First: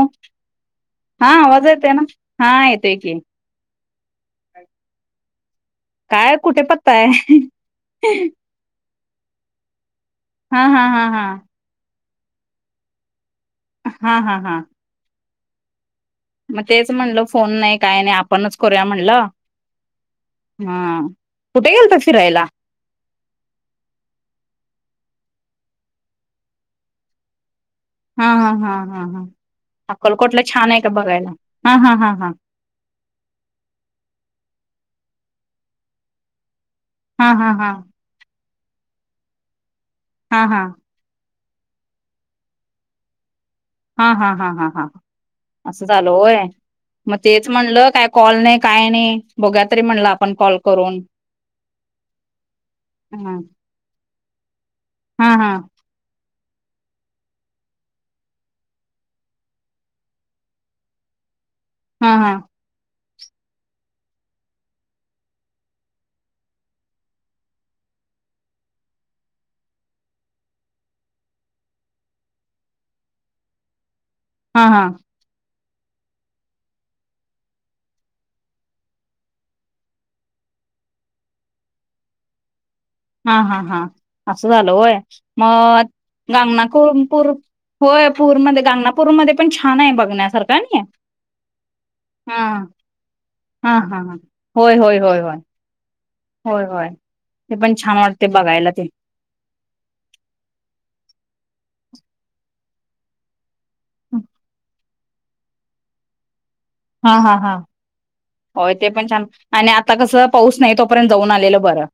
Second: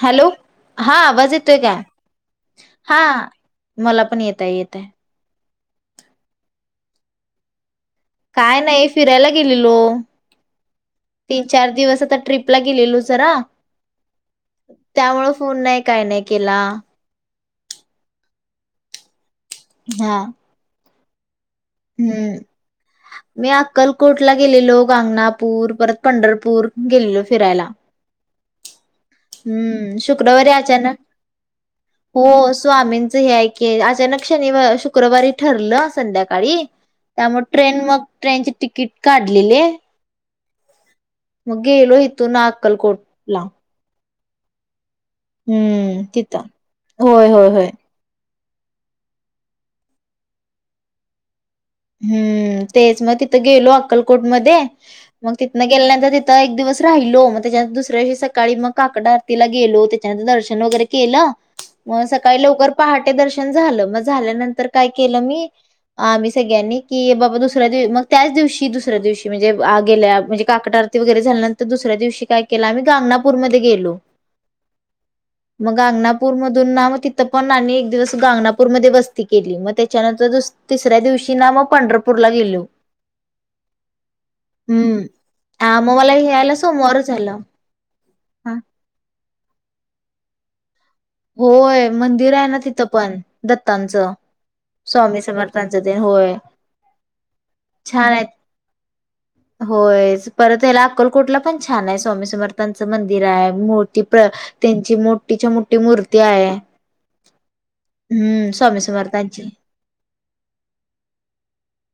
Hello हा आवाज येतोय काय हा मला पण येतय येतय काय कुठे पत्ताय काय नाही फिरायला गेलेलो हा हा हा तीन हा चार दिवस आता ट्र्रीपला गेलेलो जरा हा हा हा त्यामुळे फोन नाही काय नाही केला मग तेच म्हणल फोन नाही काय नाही आपणच करूया म्हणलं हा हा कुठे गेलता फिरायला हम्म मी अक्कलकोटला गेलेलो गाणंगपूर परत पंढरपूर गेलेलो फिरायला. हा हा हा हा. हम्म अक्कलकोटला शुक्रवारी छान आहे का अचानक बघायला हा हा हा हो हा स्वामींच हे ऐक अचानक क्ष शुक्रवारी ठर संध्याकाळी हा त्यामुळे हा हा ट्रेन म ट्रेनचे तिकीट काढलेले. हा हा. मग गेलो हितून अक्कलकोटला. हा हा हा हा असं हम्म झालं तिथं होय, मग होय, होय, तेच होय. म्हणलं काय कॉल नाही. काय नाही बोघुया तरी म्हणलं आपण कॉल करून. हम्म तेच मग हा तिथं गेलो अक्कलकोट मध्ये मग हा हा तिथनं गेल्यानंतर तिथ आता एक दिवस राहिलो मग त्याच्या दुसऱ्याव सकाळी मग काकड आरतीला गेलो त्याच्यानंत दर्शन वगैरे केलं. मग हा हा सकाळी लवकर पहाटे दर्शन झालं मग झाल्यानंतर काय केलं मी आम्ही सगळ्यांनी की बाबा दुसऱ्या दिव मग त्याच दिवशी दुसऱ्या दिवशी म्हणजे आ गेल्या म्हणजे काकडा आरती वगैरे झाली. नंतर दुसऱ्या दिवशी काय केलं आम्ही गांगनापूर मध्ये गेलो. हा हा. मग गांगनापूर मधून ना मग तिथं पण एक दिवस गांगनापूर म वस्ती केली मग त्याच्यानंतर दुस तिसऱ्या दिवशी ना मग पंढरपूरला गेलो. हा हा हा असं झालं होय. हम्म हा मग मला हे यायला गांगनापूर सोमवार पूर झाला होय पूरमध्ये गगना होय मंदिर आहे ना तिथं पण हा हा दत्तांचं हा. होय होय होय स्वामी होय समर्थांचं होय होय ते पण छान वाटते बघायला ते. होयच परत याला अक्कलकोटला. पण छाने स्वामी समर्थांचं मंदिर आहे मूर्ती प्र त्यांची मोठीच्या मो ठी मूर्ती आहे. हा हा हा. हम्म होय स्वामी ते पण छान समर्थांची आणि आता कस पाऊस नाही तोपर्यंत जाऊन आलेलं बरं.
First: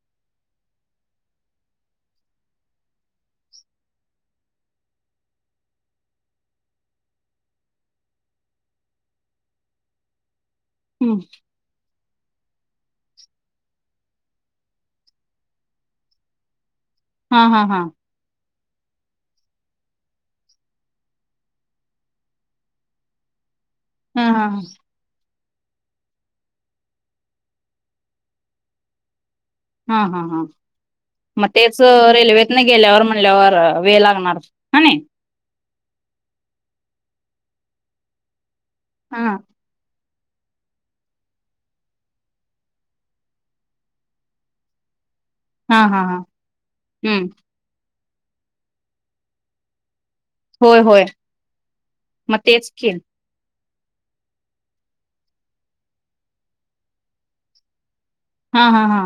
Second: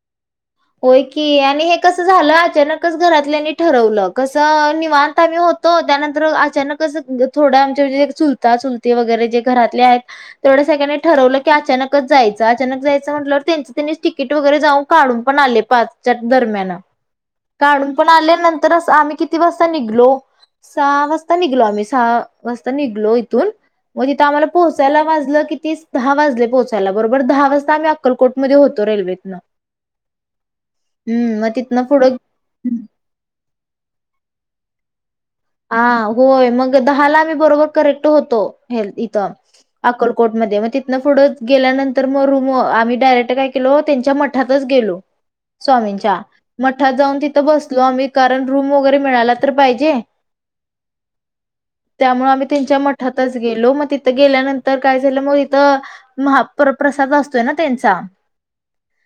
होय की आणि हे कस झालं अचानकच घरातल्यानी ठरवलं कस निवांत आम्ही हो होत त्यानंतर अचानकच थोड आमच्या म्हणजे चुलता चुलती वगैरे जे घरातले आहेत. तेवढं सगळ्यांनी हम्म ठरवलं की अचानकच जायचं अचानक जायचं म्हटलंवर त्यांचं त्यांनीच तिकीट वगैरे जाऊन काढून पण आले पाच दरम्यान हा हा हा काढून पण आल्यांन तर आम्ही किती वाजता निघलो. सहा वाजता निघलो आम्ही सहा वाजता निघलो इथून, म तीथ हा आम्हाला हा हा. पोचायला वाजलं कि तीस दहा वाजले पोहोचायला, बरोबर दहा वाजता आम्ही अक्कलोटमध्ये होतो रेल्वेतन. हा हा हा. हम्म मग तेच तिथनं पुढं रेल्वेत नाही गेल्यावर म्हणल्यावर वेळ लागणारच कनी. हा होय मग दहाला आम्ही बरोबर करेक्ट होतो हेल् इथ हा आकल कोटमध्ये म तिथनं पुढं गेल्यानंतर मग रूम आम्ही डायरेक्ट काय केलो त्यांच्या मठातच गेलो. हा हा हा. स्वामींच्या मठात जाऊन हम्म तिथं बसलो, आम्ही कारण रूम वगैरे मिळाला तर पाहिजे? होय होय त्यामुळं मग आम्ही तेच त्यांच्या की. मठातच गेलो, म तिथं गेल्यानंतर काय झालं, म तिथं महापरप्रसाद असतोय ना त्यांचा हा, हा, हा.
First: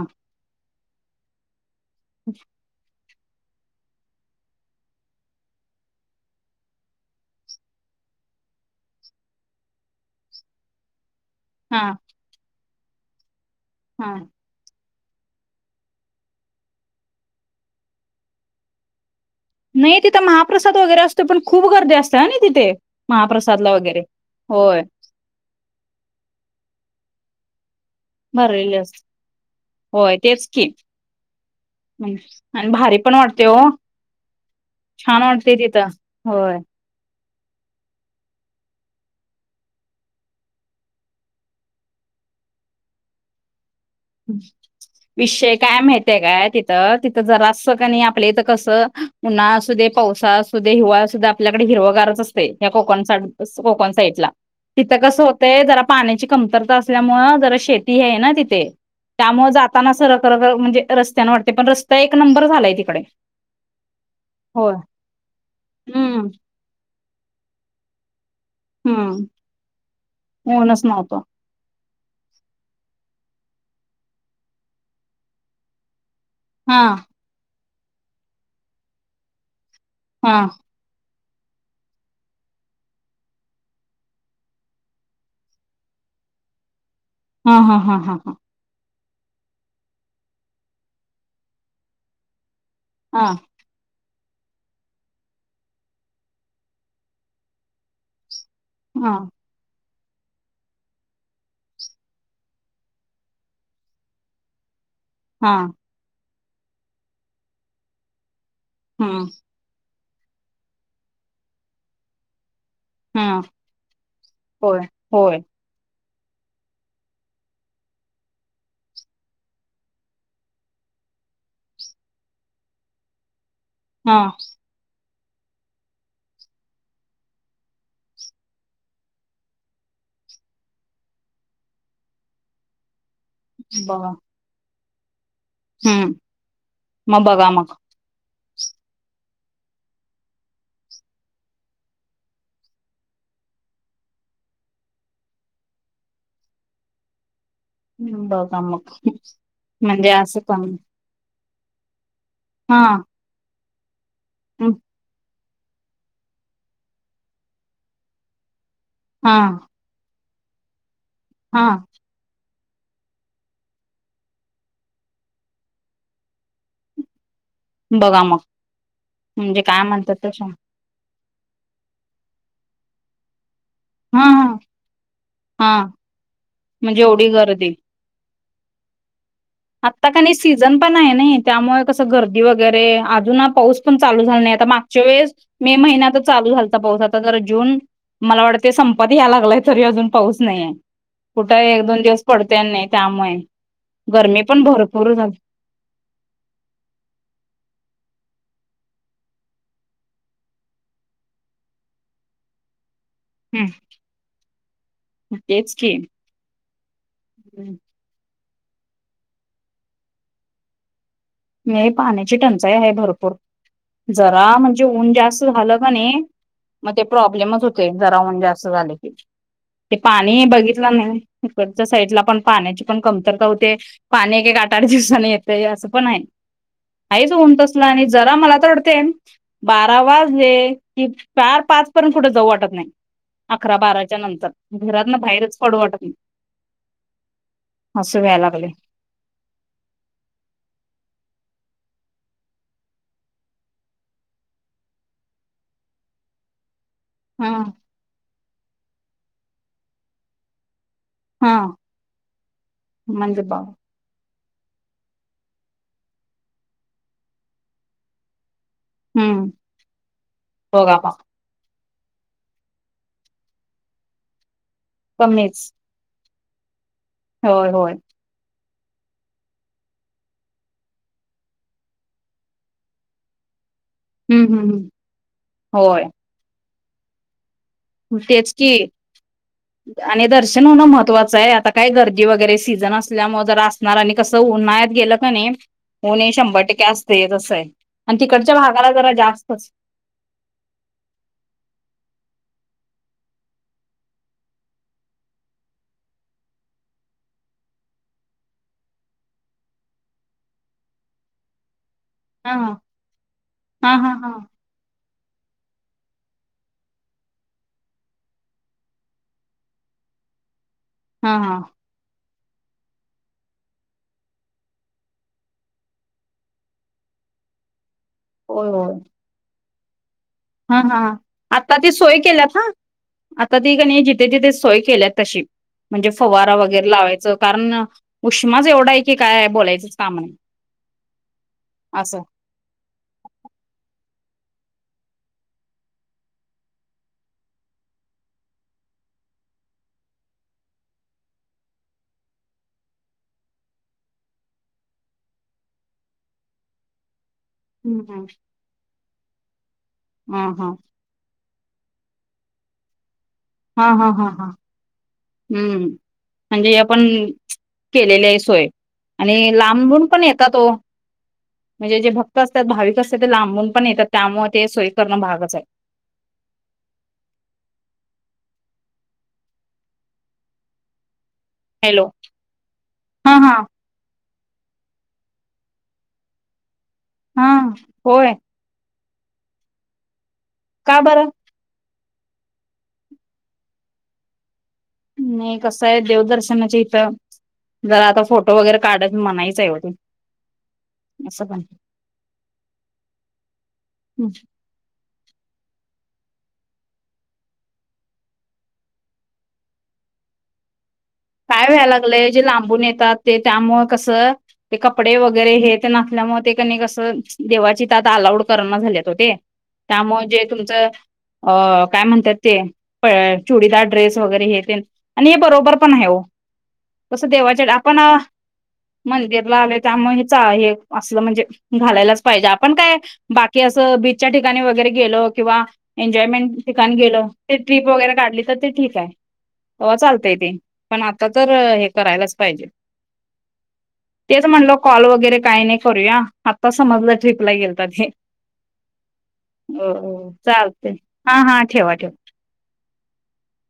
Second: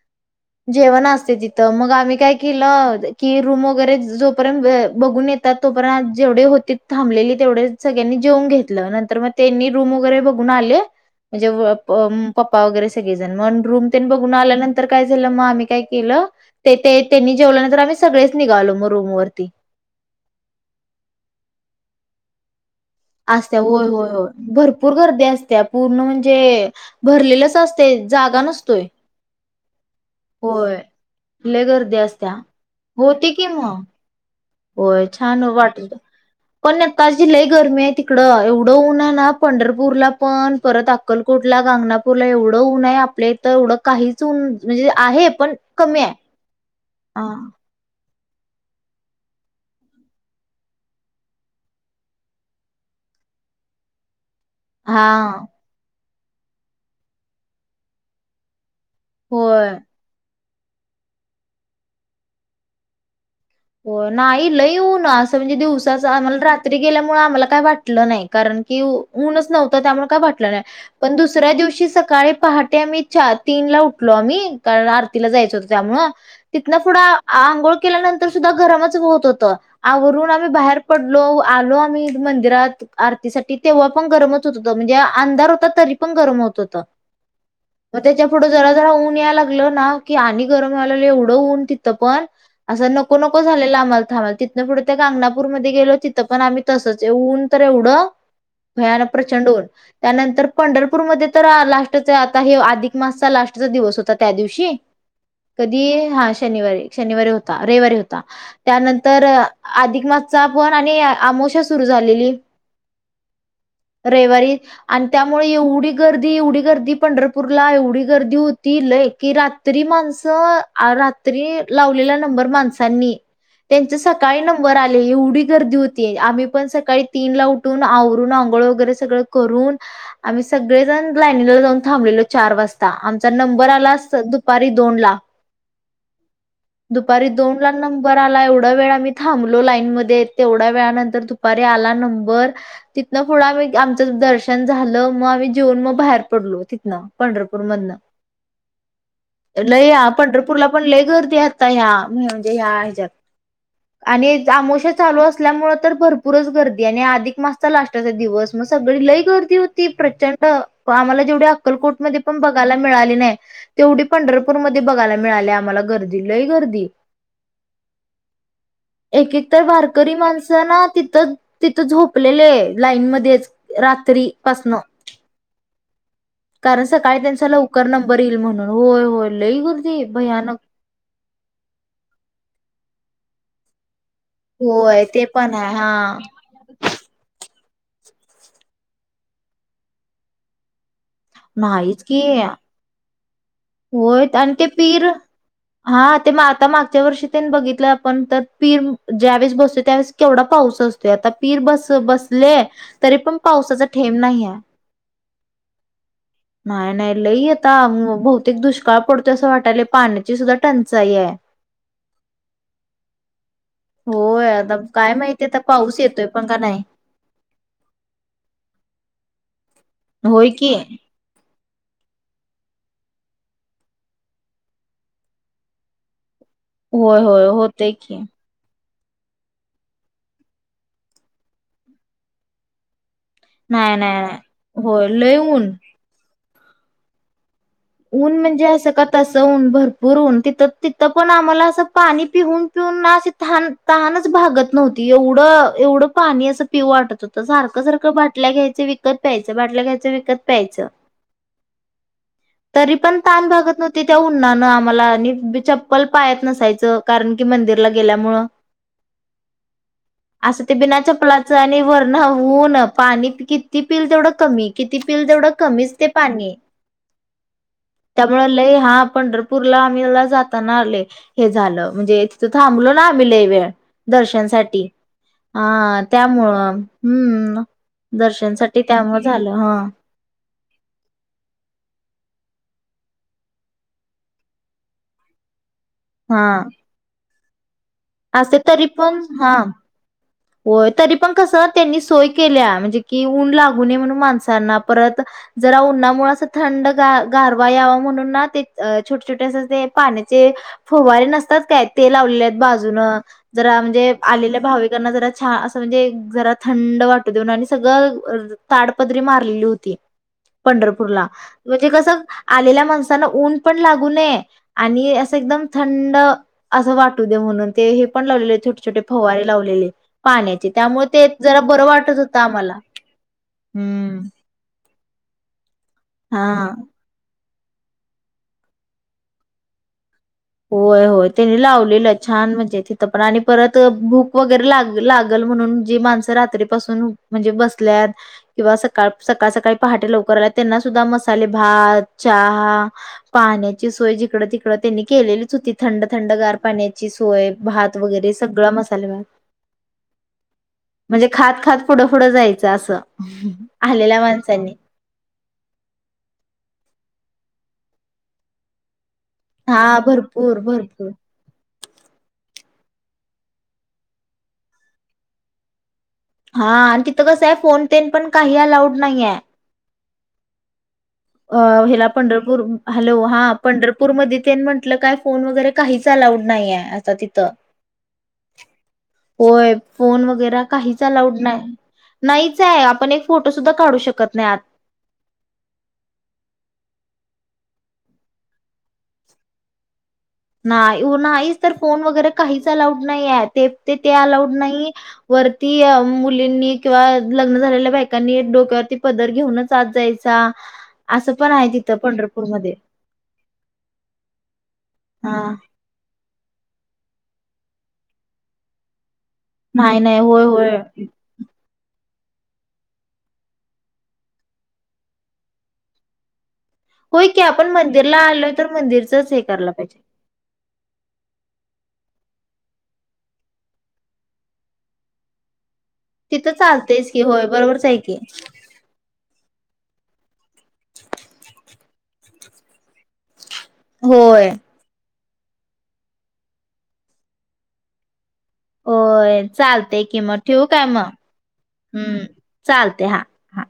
जेवण असते तिथं, मग आम्ही काय केलं की, रूम वगैरे जोपर्यंत बघून येतात तोपर्यंत जेवढे होतीत थांबलेली, तेवढे सगळ्यांनी जेऊन घेतलं, नंतर मग त्यांनी रूम वगैरे बघून आले. म्हणजे हा. म पप्पा वगैरे सगळेजण, मग रूम ते हा. बघून आल्यानंत तर काय झालं, मग आम्ही काय केलं, ते ते त्यांनी जेवल्यानंतर आम्ही सगळेच निघालो मग रूमवर. नाही तिथं महाप्रसाद वगैरे असतो, पण खूप गर्दी असतेय ना तिथे? असत्या महाप्रसादला होय, वगैरे होय, होय भरपूर गर्दी असत्या पूर्ण म्हणजे भरलेलंच अस ते, जागा भरलेले नसतोय असते होय तेच की व्हय लय गर्दी असत्या, आणि भारी पण होती वाटते की हो म होय, छान वाटते तिथं वाटलं, होय पण मजी लय गरमी आहे तिकडं, एवढं ऊन हाय ना, पंढरपूरला पण, परत अक्कलकोटला गांगना एवढं, ऊन हाय आपल्या इथं एवढं काहीच ऊन म्हणजे आहे विषय पण काय कमी आहे. माहितय काय, तिथं, तिथं जरासं क नाय आप आपल्या इथं कसं, उन्हाळा असू दे, पावसाळा असू दे, हिवाळा असू दे, आपल्याकडे हिरवगारच असतंय या कोकण कोकण साइटला तिथं कसं हा होतय, जरा पाण्याची कमतरता असल्यामुंळ, जरा शेती हे ना तिथे त्यामुळे होय. जाताना सर [unintelligible] म्हणजे रस्त्याने वाटतय, पण रस्ता एक नंबर झालाय तिकडे हो, नाही होय लई ऊन असं, म्हणजे दिवसाचं, हम्म आम्हाला रात्री गेल्यामुळे आम्हाला काय वाटलं नाही. कारण की हम्म ऊनच नव्हतं त्यामुळे काय वाटलं नाय, ऊनच पण नव्हतं दुसऱ्या दिवशी सकाळी पहाटे आम अच्छा तीन ला उठलो आम्ही, कारण आरतीला जायचं होतो त्यामुळं, तिथन हा पुुढं आंघोळ केल्यानंतर सुद्धा गरमच होत होतं, आवरून हा आम्ही बाहेर पड लो आलो आम्ही मंदिरात आरतीसाठी, तेंव्हा पण गरमच होत होतं, म्हणजे अंधार होता तरी पण खूप गरम होत, होतं. हा हा हा म हा हा त्याच्यापुठ जरा जरा ऊन ऊन याला लागलं ना, की आणि गरम व्हायला लागलं, एवढं ऊन तिथंपण असं नको, हा नको झालेलं आम्हाला थांबाय तिथनं पुढे त्या गागनापूरमध्ये गेलो तिथं पण आम्ही तसंच, ऊन तर एवढं भयानक हा प्रचंड ऊन त्यानंतर पंढरपूरमध्ये तर लास्टच, आता हे अधिक मासचा लास्टचा दिवस होता, त्या दिवशी हा कधी हा शनिवारी शनिवारी होता, रविवारी होता त्यानंतर हम्म अधिक माासचा पण आणि आमोशा सुरू झालेली हा रविवारी होय आणि होय त्यामुळे एवढी गर्दी, एवढी गर्दी, पंढरपूरला एवढी गर्दी होती लय की रात्री माणसं आर रात्री लावलेला नंबर माणसांनी त्यांचे हा सकाळी नंबर आले एव ढी गर्दी होती, आम्ही पण सकाळी तीनला उठून, आवरून, अंघोळ वगैरे सगळं करून आम्ही सगळेजण लाईनीला जाऊन थांबलेलो चार वाजता त नंबर आला बघा असतं दुपारी दोनला हम्म, म, बघा ला मग नंबर आला, एवढा वेळ आम्ही थांबलो लाईनमध्ये, तेवढ्या वेळ्यानंतर, दुपारी आला नंबर तिथंन पुढं आम्ही आमचं दर्शन झालं, म आम्ही जेऊन म बाहेर पडलो, तिथनं पंढरपूर पंढरपूरमधन, बघा मग लय आ म्हणजे असं पंढरपूरला पण लय गर्दी तया नाही म्हणजे हया हा ह्याच्यात आणि हं, आमोशा चालू अस असल्यामुळं तर भरपूरच गर्दी आणि आधिक मासचा लास्टाचा दिवस मग सगळी लई हा गर्दी होती प्रचंड, म आम्हाला जेवढी हा अक्कलकोटमध्ये पण बघ बघायला मिळाली नाय, तेवढी पंढरपूर मध्ये बघायला मिळाली, आम्हाला गर्दी, लय गर्दी बघा मग एक, एक तर म्हणजे काय वारकरी म्हणतात तशा माणसं ना, तिथं तिथं झोपलेले लाईनमध्येध्येच. हा हा रात्रीपासन हा कारण म्हणजे सकाळी एवढी त्यांचा लवकर नंबर येईल म्हण. होय होय. लई गर्दी आता का नाही भयानक सीझन पण आहे ना त्यामुळे कसं गर्दी वगैरे अजून पाऊस पण.. चाल झाता होय मागच्या ते वेळेस पण आहे मे महिन्यात हा चाल झालचा पाऊस आता ज जून.. मला वाटतते संपत याय लागलाय तरी अजून पाऊस नाहीय. कुठे एक दोन नाहीच की दिवस पडते नाही त्यामुळे. होय गरमी आणि पण ते पीर भरपूर झाली हा ते आता मागच्या वर्षी ते बघितलं आपण तर! पीर ज्यावेळेस बसतोय त्यावेळेस केवढा पाऊस असतोय आता पीर बस बसले.. तरी पण हं, पावसाचा ठेब नाही आहे. तेच की! नाही नाही लई आता बहुतेक दुष्काळ पडतोय असं वाटायला पाण्याची सुद्धा टंचाई आहे. म पाण्याची टंचाई आहे भरपूर.. जरा होय आता म्हणजे ऊन काय जास्त माहिती आता झालं ग पाऊस नाइ येतोय पण का नाही मग ते प्रॉब्लेमच होतय जरा उन जास्त झालं की, ते पाणी होय की बघितलं नाही. च्या साईडला पण पाण्याची पण कमतरता होतेय, पाणी एक एक आठ आठ दिवसानी येतयं असं पण आहे. होय हायचं होय उन तसल होतय आणि की जरा मला तर वाट तेन बारा वाजले कि चार पाच पर्यंत कुठे जाऊ वाटत नाही. अकरा नाही बाराच्या नाही नाही नंतर होय घरातन लय बाहेरच ऊन पडू वाटत नाही. असं ऊन व्हायला म्हणजे लागले असं क तस ऊन भरपूर ऊन ति तिथं पण आम्हाला पाणी पिऊन पिऊन ना तान तहानंच भागत नव्हती एवढं एवढं पाणी असं पिऊ वाटत होत हा सारखं सारखं बाटल्या घ्यायचे विकत प्यायचं बाटल्या घ्यायच्या विकत प्यायचं. हा. तरी पण म्हणजे ताण बा भागत नव्हती त्या ऊ न्हानं आम्हाला आणि चप्पल पायात नसायचं कारण की मंदिरला गेल्यामुळं. हम्म अस ते बघा बिना बा चपलाचं आणि वर होऊ ना पाणी किती पिल तेवढं कमी किती पिल तेवढं कमीच ते पानी. होय होय. हा पंढरपूरला आम्हीला जाताना लय हे झालं म्हणजे तिथं थांबलो ना आम्ही लय वेळ. हम्म हम्म दर्शनसाठी अआ होय त्यामुळं हम्म. तेच दर्शनसाठी कि त्यामुळे झालं हा आणि दर्शन होणं महत्वाचंय आता काय गर्दी वगैरे स सीजन असल्यामुळं जरा असणार आणि कसं उन्हाळत गेलं क नाई ऊन हे हा शंभर टक्के असतयचं. असे तरी पण हा होय तरी पण कस त्यांनी सोय केलीया म्हणजे कि उन लागू नये म्हणुन माणसांना परत जरा उन्हामुळं अस थंडगा ग गारवा यावा म्हणून ना अ ते छोटे छोटे असं ते पाण्याचे फवारे नसतात काय? ते लावलेले हा आहेत बाजून जरा हा म्हणजे हा हा आलेल्या भाविकांना जरा छान असं म्हणजे जरा थंड वाटू देऊन आणि सगळं ताडपदरी मारलेली होती. [inaudible] पंढरपूरला हा हा म्हणजे कसं हा आलेल्या माणसाांना ऊन पण लागू नये आणि असं एकदम थंड असं वाटू दे म्हणून. ते हे पण लावलेले होय छोटे होय छोटे फवारे लावलेले. पाण्याचे हा हा त्यामुळे ते जरा आता बरं ती सोय वाटत होतं केल्यात हा. आम्हाला आता ती कनय हम्म जिथे जिथे सोय केल्यात तशी म्हणजे फवारा हा वगैरे लावायचं कारण उष्माच एवढाय आहे की काय बोलायचंच काम नाही. होय होय त्यांनी लावलेलं असं छान म्हणजे तिथं पण आणि परत भूक वगेर लाग लागल म्हणून जे माणसं रात्री पासून म्हणजे बसल्यात किंवा सकाळ सकाळ सकाळी पहाटे लवकर आल्यात त्यांना सुधा मसाले भात, चहा, पाण्याची सोय जि कडं तिकडं त्यांनी केलेलीच होती थंड थंड गार पाण्याची सो य भात हम्म हम्म वगेरे सगळा मसाले भात हा हा म्हणजे खात खा त पुढं पुढं जायचं असं हा हा आलेल्या हा हा माणसांनी हम्म म्हणजे आपण केलेली आहे सोय. आणि हा लांबून पण येतात भरपूर ओ भरपूर म्हणजे जे भक्त अस भाविक असते ते लांबून पण येतात त्यामुळे ते सोयी करणं भागचं आहे. हा आणि तिथं कसंयं फोन तेन पण काही अलाऊड नाहीये. अ हॅलो हला पंढरपूर हॅलो हा पंढरपूरमध्ये म्हटलं काय फोन वगैरे काहीच अलाउड नाहीये. आता तिथं. हा होय. होय फोन वगैरा का काहीच बरं? अलाउड ना नाहीच आहे आपण एक फोटोसुद्धा काढू शकत नाही आत नाही कसं आहे देवदर्शनाच्या इथं जरा आता फोटो वगैरे काढायच मनाईच आहे ओ ते. नाही असं नाही पण तर फोन वगैरे काहीच अलाउड नाही आहे अलाउड नाही वरती मुलींनी किंवा लग्न झालेल्या बायकांनी डोक्यावरती पदर घेऊनच आत जायचा असं पण काय आहे व्हायला तिथं लागलंय जे पंढरपूरमध्ये. लांबून येतात ते त्यामु कसं ते कपडे वगैरे हां, हे ते नाचल्यामुळे मग ते कनी कसं देवाची तत अलाउड करण झालेत होते नाही नाही. त्यामुळे जे होय होय. तुमचं अ काय म्हणतात ते प चुडीदार ड्रेस वगैरे हे ते आणि हे बरोबर पण आहे होय कसं की देवाच्या आपण मंदिरला आलोय तर मंदिरचंच हे मंदिर करायला लावले पाहिजे. त्यामुळे हे अस म्हणजे घालायलाच पाहिजे आपण काय बाकी असं बीचच्या ठिकाणी वगैरे गेलो किंवा एन्जॉयमेंट तिथं ठिकाण चालतेच गेल की होय ते बरोबरच ट्रिप आहे की वगैरे काढली तर ते ठीक आहे हो चालतय ते पण आता तर हे करायलाच पाहिजे तेच होय म्हणलो कॉल वगैरे काही नाही करूया आता समजला ट्र्रीपला गेलत होय चालते कि मग ठेव काय चालते मग हा हा ठेवा ठेवा हम्म चालते हा हा